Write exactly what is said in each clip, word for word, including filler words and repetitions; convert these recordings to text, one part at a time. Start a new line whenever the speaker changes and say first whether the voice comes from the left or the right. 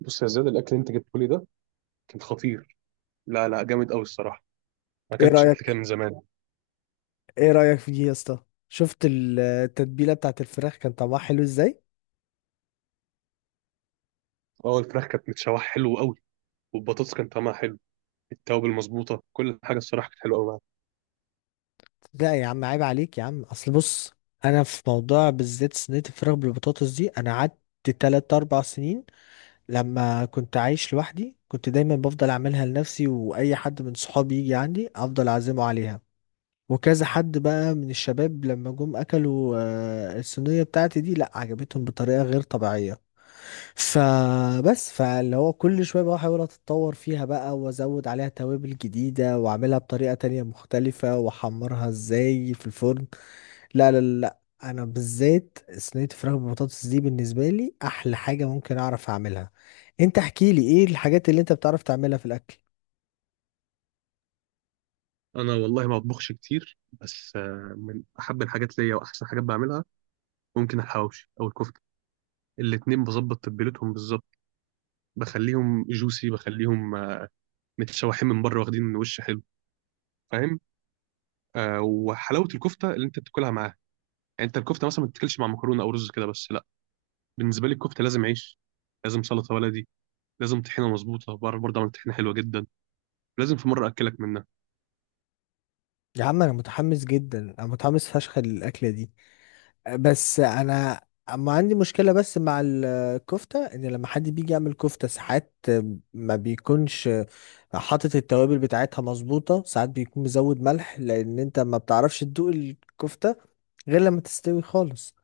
right: بص يا زياد، الاكل اللي انت جبته لي ده كان خطير. لا لا، جامد قوي الصراحه. ما
left: ايه
right: اكلتش اكل كده
left: رأيك
right: من زمان.
left: ايه رأيك في دي يا اسطى؟ شفت ال- التتبيلة بتاعت الفراخ كان طعمها حلو ازاي.
right: اه، الفراخ كانت متشوحه حلو قوي، والبطاطس كان طعمها حلو، التوابل المظبوطه، كل حاجه الصراحه كانت حلوه قوي معاك.
left: لا يا عم، عيب عليك يا عم، اصل بص، انا في موضوع بالذات صينية الفراخ بالبطاطس دي انا قعدت تلات اربع سنين لما كنت عايش لوحدي، كنت دايما بفضل اعملها لنفسي، واي حد من صحابي يجي عندي افضل اعزمه عليها، وكذا حد بقى من الشباب لما جم اكلوا، آه، الصينية بتاعتي دي لا عجبتهم بطريقة غير طبيعية. فبس فاللي هو كل شوية بقى احاول اتطور فيها بقى وازود عليها توابل جديدة واعملها بطريقة تانية مختلفة واحمرها ازاي في الفرن. لا لا لا لا. انا بالذات صينية الفراخ بالبطاطس دي بالنسبة لي احلى حاجة ممكن اعرف اعملها. انت احكي لي ايه الحاجات اللي انت بتعرف تعملها في الاكل؟
right: انا والله ما بطبخش كتير، بس آه، من احب الحاجات ليا واحسن حاجات بعملها، ممكن الحواوشي او الكفته. الاتنين بظبط تتبيلتهم بالظبط، بخليهم جوسي، بخليهم آه، متشوحين من بره واخدين وش حلو. فاهم؟ آه، وحلاوه الكفته اللي انت بتاكلها معاها، يعني انت الكفته مثلا ما بتاكلش مع مكرونه او رز كده بس؟ بالنسبه لي الكفته لازم عيش، لازم سلطه بلدي، لازم طحينه مظبوطه، بعرف برضه اعمل طحينه حلوه جدا، لازم في مره اكلك منها.
left: يا عم انا متحمس جدا، انا متحمس فشخ للاكلة دي، بس انا اما عندي مشكلة بس مع الكفتة ان لما حد بيجي يعمل كفتة ساعات ما بيكونش حاطط التوابل بتاعتها مظبوطة، ساعات بيكون مزود ملح، لان انت ما بتعرفش تدوق الكفتة غير لما تستوي خالص.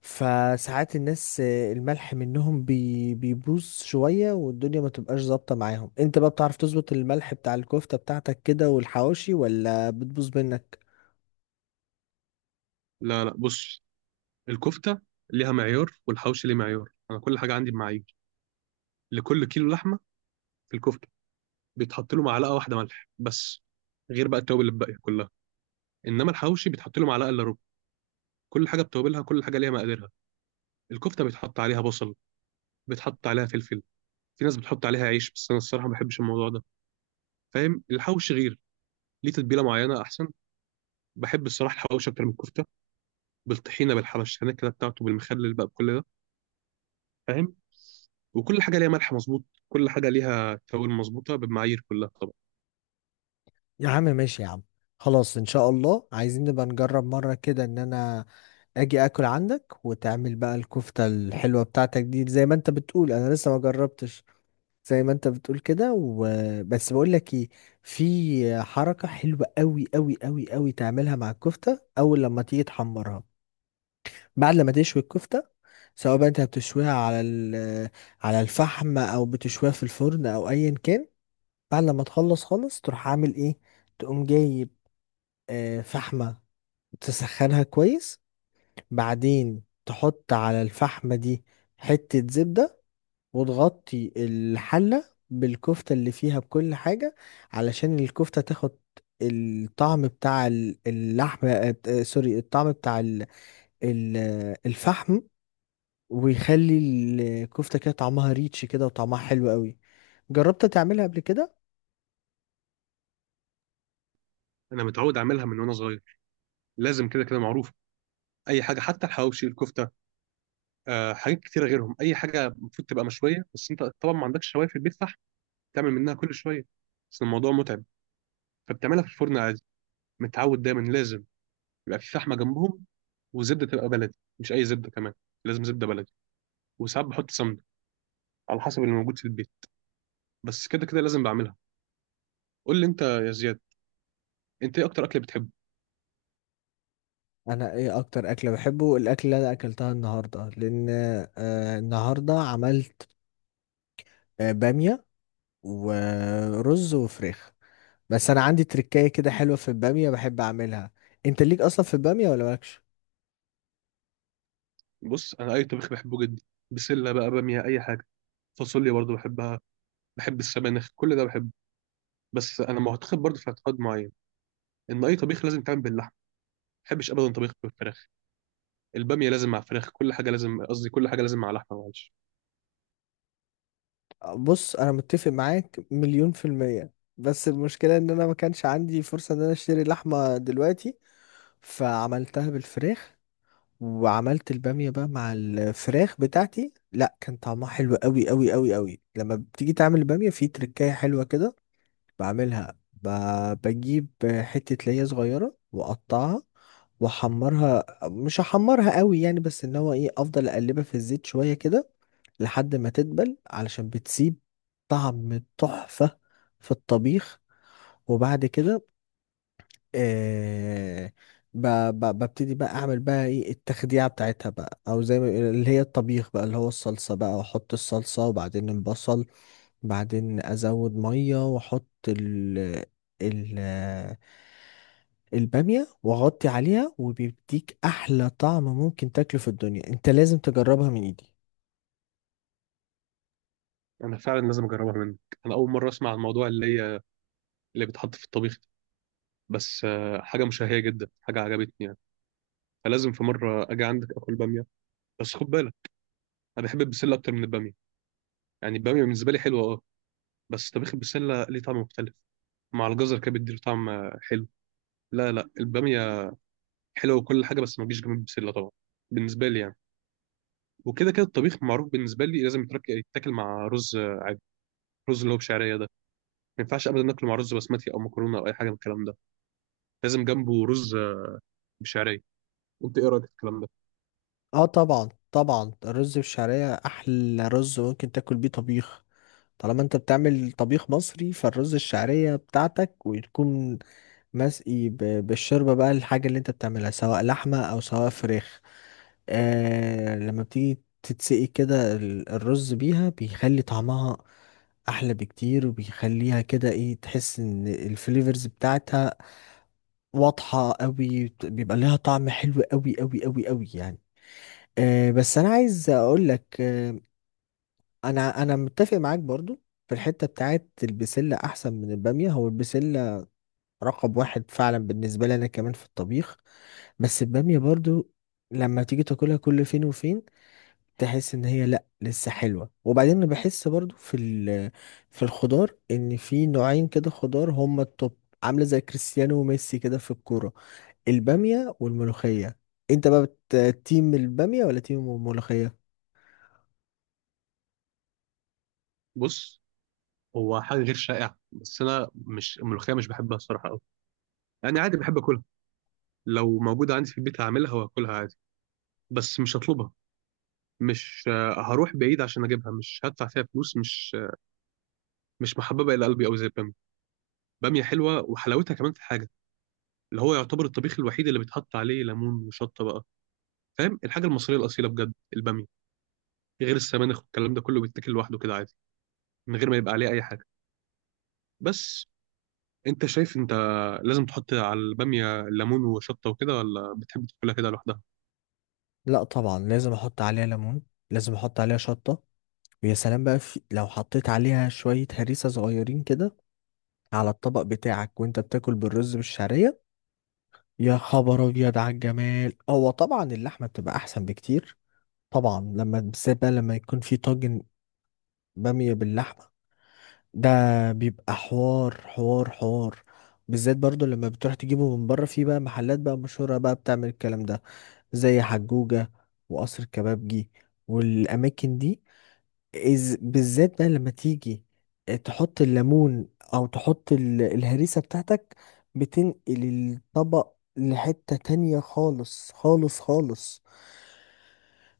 left: فساعات الناس الملح منهم بي بيبوظ شوية والدنيا ما تبقاش ظابطة معاهم. انت بقى بتعرف تظبط الملح بتاع الكفتة بتاعتك كده والحواوشي ولا بتبوظ منك؟
right: لا لا، بص، الكفته ليها معيار والحوشي ليه معيار، انا كل حاجه عندي بمعايير. لكل كيلو لحمه في الكفته بيتحط له معلقه واحده ملح بس، غير بقى التوابل الباقيه كلها. انما الحوشي بيتحط له معلقه الا ربع. كل حاجه بتوابلها، كل حاجه ليها مقاديرها. الكفته بيتحط عليها بصل، بيتحط عليها فلفل، في ناس بتحط عليها عيش بس انا الصراحه ما بحبش الموضوع ده. فاهم؟ الحوشي غير، ليه تتبيله معينه احسن. بحب الصراحه الحوشي اكتر من الكفته، بالطحينه، بالحبش هناكله بتاعته، بالمخلل بقى، بكل ده. فاهم؟ وكل حاجه ليها ملح مظبوط، كل حاجه ليها توابل مظبوطه بالمعايير كلها طبعا.
left: يا عم ماشي يا عم، خلاص ان شاء الله عايزين نبقى نجرب مرة كده ان انا اجي اكل عندك وتعمل بقى الكفتة الحلوة بتاعتك دي زي ما انت بتقول، انا لسه ما جربتش زي ما انت بتقول كده، وبس بقول لك ايه، في حركة حلوة قوي قوي قوي قوي تعملها مع الكفتة. اول لما تيجي تحمرها، بعد لما تشوي الكفتة، سواء بقى انت بتشويها على ال- على الفحم او بتشويها في الفرن او ايا كان، بعد لما تخلص خالص تروح عامل ايه، تقوم جايب آه، فحمة، تسخنها كويس، بعدين تحط على الفحمة دي حتة زبدة وتغطي الحلة بالكفتة اللي فيها بكل حاجة، علشان الكفتة تاخد الطعم بتاع ال- اللحم آه، آه، سوري، الطعم بتاع ال- ال- آه، الفحم، ويخلي الكفتة كده طعمها ريتش كده وطعمها حلو قوي. جربت تعملها قبل كده؟
right: انا متعود اعملها من وانا صغير، لازم كده كده معروف اي حاجه، حتى الحواوشي الكفته آه، حاجات كتيره غيرهم. اي حاجه المفروض تبقى مشويه، بس انت طبعا ما عندكش شوايه في البيت، صح؟ تعمل منها كل شويه بس الموضوع متعب، فبتعملها في الفرن عادي. متعود دايما لازم يبقى في فحمه جنبهم، وزبده تبقى بلدي، مش اي زبده كمان، لازم زبده بلدي. وساعات بحط سمنه، على حسب اللي موجود في البيت، بس كده كده لازم بعملها. قول لي انت يا زياد، انت ايه اكتر اكل بتحبه؟
left: انا ايه اكتر اكله بحبه؟ الاكل اللي انا اكلتها النهارده، لان آه النهارده عملت آه، بامية ورز وفراخ. بس انا عندي تركاية كده حلوة في البامية بحب اعملها. انت ليك اصلا في البامية ولا مالكش؟
right: بص، انا اي طبيخ بحبه جدا، بسله بقى، باميه، اي حاجه، فاصوليا برضو بحبها، بحب السبانخ، كل ده بحبه. بس انا معتقد برضو، في اعتقاد معين، ان اي طبيخ لازم يتعمل باللحمه، ما بحبش ابدا طبيخ بالفراخ. الباميه لازم مع فراخ، كل حاجه لازم، قصدي كل حاجه لازم مع لحمه، معلش.
left: بص انا متفق معاك مليون في المية، بس المشكلة ان انا ما كانش عندي فرصة ان انا اشتري لحمة دلوقتي، فعملتها بالفراخ، وعملت البامية بقى مع الفراخ بتاعتي لا كان طعمها حلو قوي قوي قوي قوي. لما بتيجي تعمل البامية في تركاية حلوة كده، بعملها ب- بجيب حتة ليا صغيرة واقطعها واحمرها، مش هحمرها قوي يعني بس ان هو ايه افضل اقلبها في الزيت شوية كده لحد ما تدبل علشان بتسيب طعم تحفة في الطبيخ. وبعد كده آه ب- ب- ببتدي بقى اعمل بقى ايه التخديعة بتاعتها بقى، او زي ما بيقولوا اللي هي الطبيخ بقى اللي هو الصلصة بقى، واحط الصلصة وبعدين البصل، بعدين ازود ميه واحط ال ال الباميه واغطي عليها، وبيديك احلى طعم ممكن تاكله في الدنيا. انت لازم تجربها من ايدي.
right: انا فعلا لازم اجربها منك، انا اول مره اسمع عن الموضوع اللي هي اللي بيتحط في الطبيخ ده، بس آه، حاجه مشهيه جدا، حاجه عجبتني يعني، فلازم في مره اجي عندك اكل باميه. بس خد بالك، انا بحب البسله اكتر من الباميه، يعني الباميه بالنسبه لي حلوه اه، بس طبيخ البسلة ليه طعم مختلف، مع الجزر كده بيديله طعم آه، حلو. لا لا، البامية حلوة وكل حاجة بس ما تجيش جنب البسلة طبعا، بالنسبة لي يعني. وكده كده الطبيخ معروف بالنسبة لي لازم يترك- يتاكل مع رز آه، عادي، رز اللي هو بشعرية ده. ما ينفعش أبدا ناكله مع رز بسمتي أو مكرونة أو أي حاجة من الكلام ده، لازم جنبه رز آه، بشعرية. أنت إيه رأيك في الكلام ده؟
left: اه طبعا طبعا، الرز بالشعريه احلى رز ممكن تاكل بيه طبيخ. طالما انت بتعمل طبيخ مصري فالرز الشعرية بتاعتك وتكون مسقي ب- بالشوربة بقى الحاجة اللي انت بتعملها سواء لحمة او سواء فراخ. آه لما بتيجي تتسقي كده ال- الرز بيها بيخلي طعمها احلى بكتير، وبيخليها كده ايه، تحس ان الفليفرز بتاعتها واضحة قوي، بيبقى لها طعم حلو قوي قوي قوي قوي يعني. آه بس انا عايز اقول لك، آه، انا انا متفق معاك برضو في الحته بتاعت البسله احسن من الباميه. هو البسله رقم واحد فعلا بالنسبه لي انا كمان في الطبيخ، بس الباميه برضو لما تيجي تاكلها كل فين وفين تحس ان هي لا لسه حلوه. وبعدين أنا بحس برضو في ال- في الخضار ان في نوعين كده خضار هما التوب، عامله زي كريستيانو وميسي كده في الكوره، الباميه والملوخيه. انت بقى بت- تيم الباميه ولا تيم الملوخيه؟
right: بص، هو حاجة غير شائعة بس أنا مش الملوخية مش بحبها الصراحة أوي، يعني عادي بحب أكلها، لو موجودة عندي في البيت هعملها وهاكلها عادي، بس مش هطلبها، مش آه، هروح بعيد عشان اجيبها، مش هدفع فيها فلوس، مش آه، مش محببه الى قلبي قوي زي الباميه. باميه حلوه، وحلاوتها كمان في حاجه، اللي هو يعتبر الطبيخ الوحيد اللي بيتحط عليه ليمون وشطه بقى. فاهم؟ الحاجه المصريه الاصيله بجد الباميه، غير السبانخ والكلام ده كله بيتاكل لوحده كده عادي، من غير ما يبقى عليه اي حاجه. بس انت شايف، انت لازم تحط على الباميه ليمون وشطه وكده، ولا بتحب تاكلها كده لوحدها؟
left: لا طبعا لازم احط عليها ليمون، لازم احط عليها شطه، ويا سلام بقى في لو حطيت عليها شوية هريسة صغيرين كده على الطبق بتاعك وانت بتاكل بالرز بالشعرية، يا خبر ابيض على الجمال. هو طبعا اللحمة بتبقى احسن بكتير، طبعا لما بالذات بقى لما يكون في طاجن بامية باللحمة ده، بيبقى حوار حوار حوار. بالذات برضو لما بتروح تجيبه من بره في بقى محلات بقى مشهورة بقى بتعمل الكلام ده زي حجوجة وقصر الكبابجي والأماكن دي، إز بالذات بقى لما تيجي آه، تحط الليمون او تحط ال- الهريسة بتاعتك، بتنقل الطبق لحتة تانية خالص خالص خالص.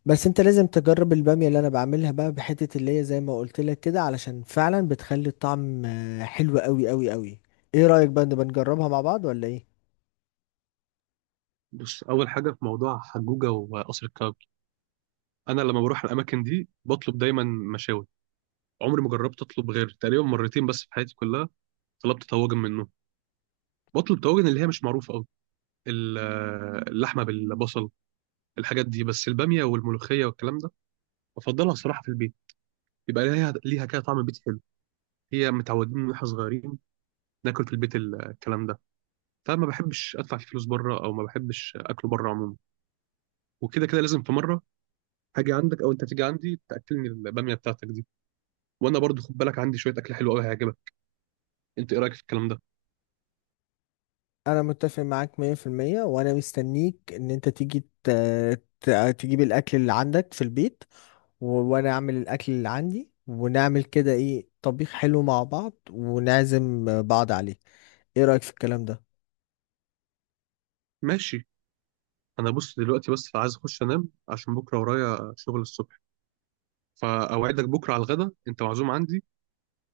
left: بس انت لازم تجرب البامية اللي انا بعملها بقى بحتة اللي هي زي ما قلت لك كده، علشان فعلا بتخلي الطعم آه، حلو قوي قوي قوي. ايه رأيك بقى نبقى نجربها مع بعض ولا ايه؟
right: بص، اول حاجه في موضوع حجوجه وقصر الكبابجي، انا لما بروح الاماكن دي بطلب دايما مشاوي. عمري ما جربت اطلب غير تقريبا مرتين بس في حياتي كلها، طلبت طواجن منه. بطلب طواجن اللي هي مش معروفه قوي، اللحمه بالبصل، الحاجات دي. بس الباميه والملوخيه والكلام ده بفضلها الصراحه في البيت، يبقى ليها ليها كده طعم بيت حلو. هي متعودين من واحنا صغيرين ناكل في البيت ال- الكلام ده، فما بحبش ادفع فيه فلوس بره، او ما بحبش اكله بره عموما. وكده كده لازم في مره هاجي عندك، او انت تيجي عندي تاكلني الباميه بتاعتك دي. وانا برضو خد بالك عندي شويه اكل حلو قوي هيعجبك. انت ايه رايك في الكلام ده؟
left: انا متفق معاك مية في المية وانا مستنيك ان انت تيجي ت... ت... تجيب الاكل اللي عندك في البيت، و- وانا اعمل الاكل اللي عندي ونعمل كده ايه طبيخ حلو مع بعض ونعزم بعض عليه. ايه رأيك في الكلام ده؟
right: ماشي. انا بص دلوقتي بس عايز اخش انام عشان بكره ورايا شغل الصبح، فاوعدك بكره على الغدا انت معزوم عندي،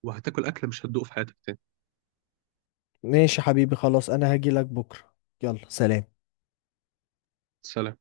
right: وهتاكل اكله مش هتدوق في حياتك تاني.
left: ماشي يا حبيبي، خلاص انا هاجي لك بكرة. يلا سلام.
right: سلام.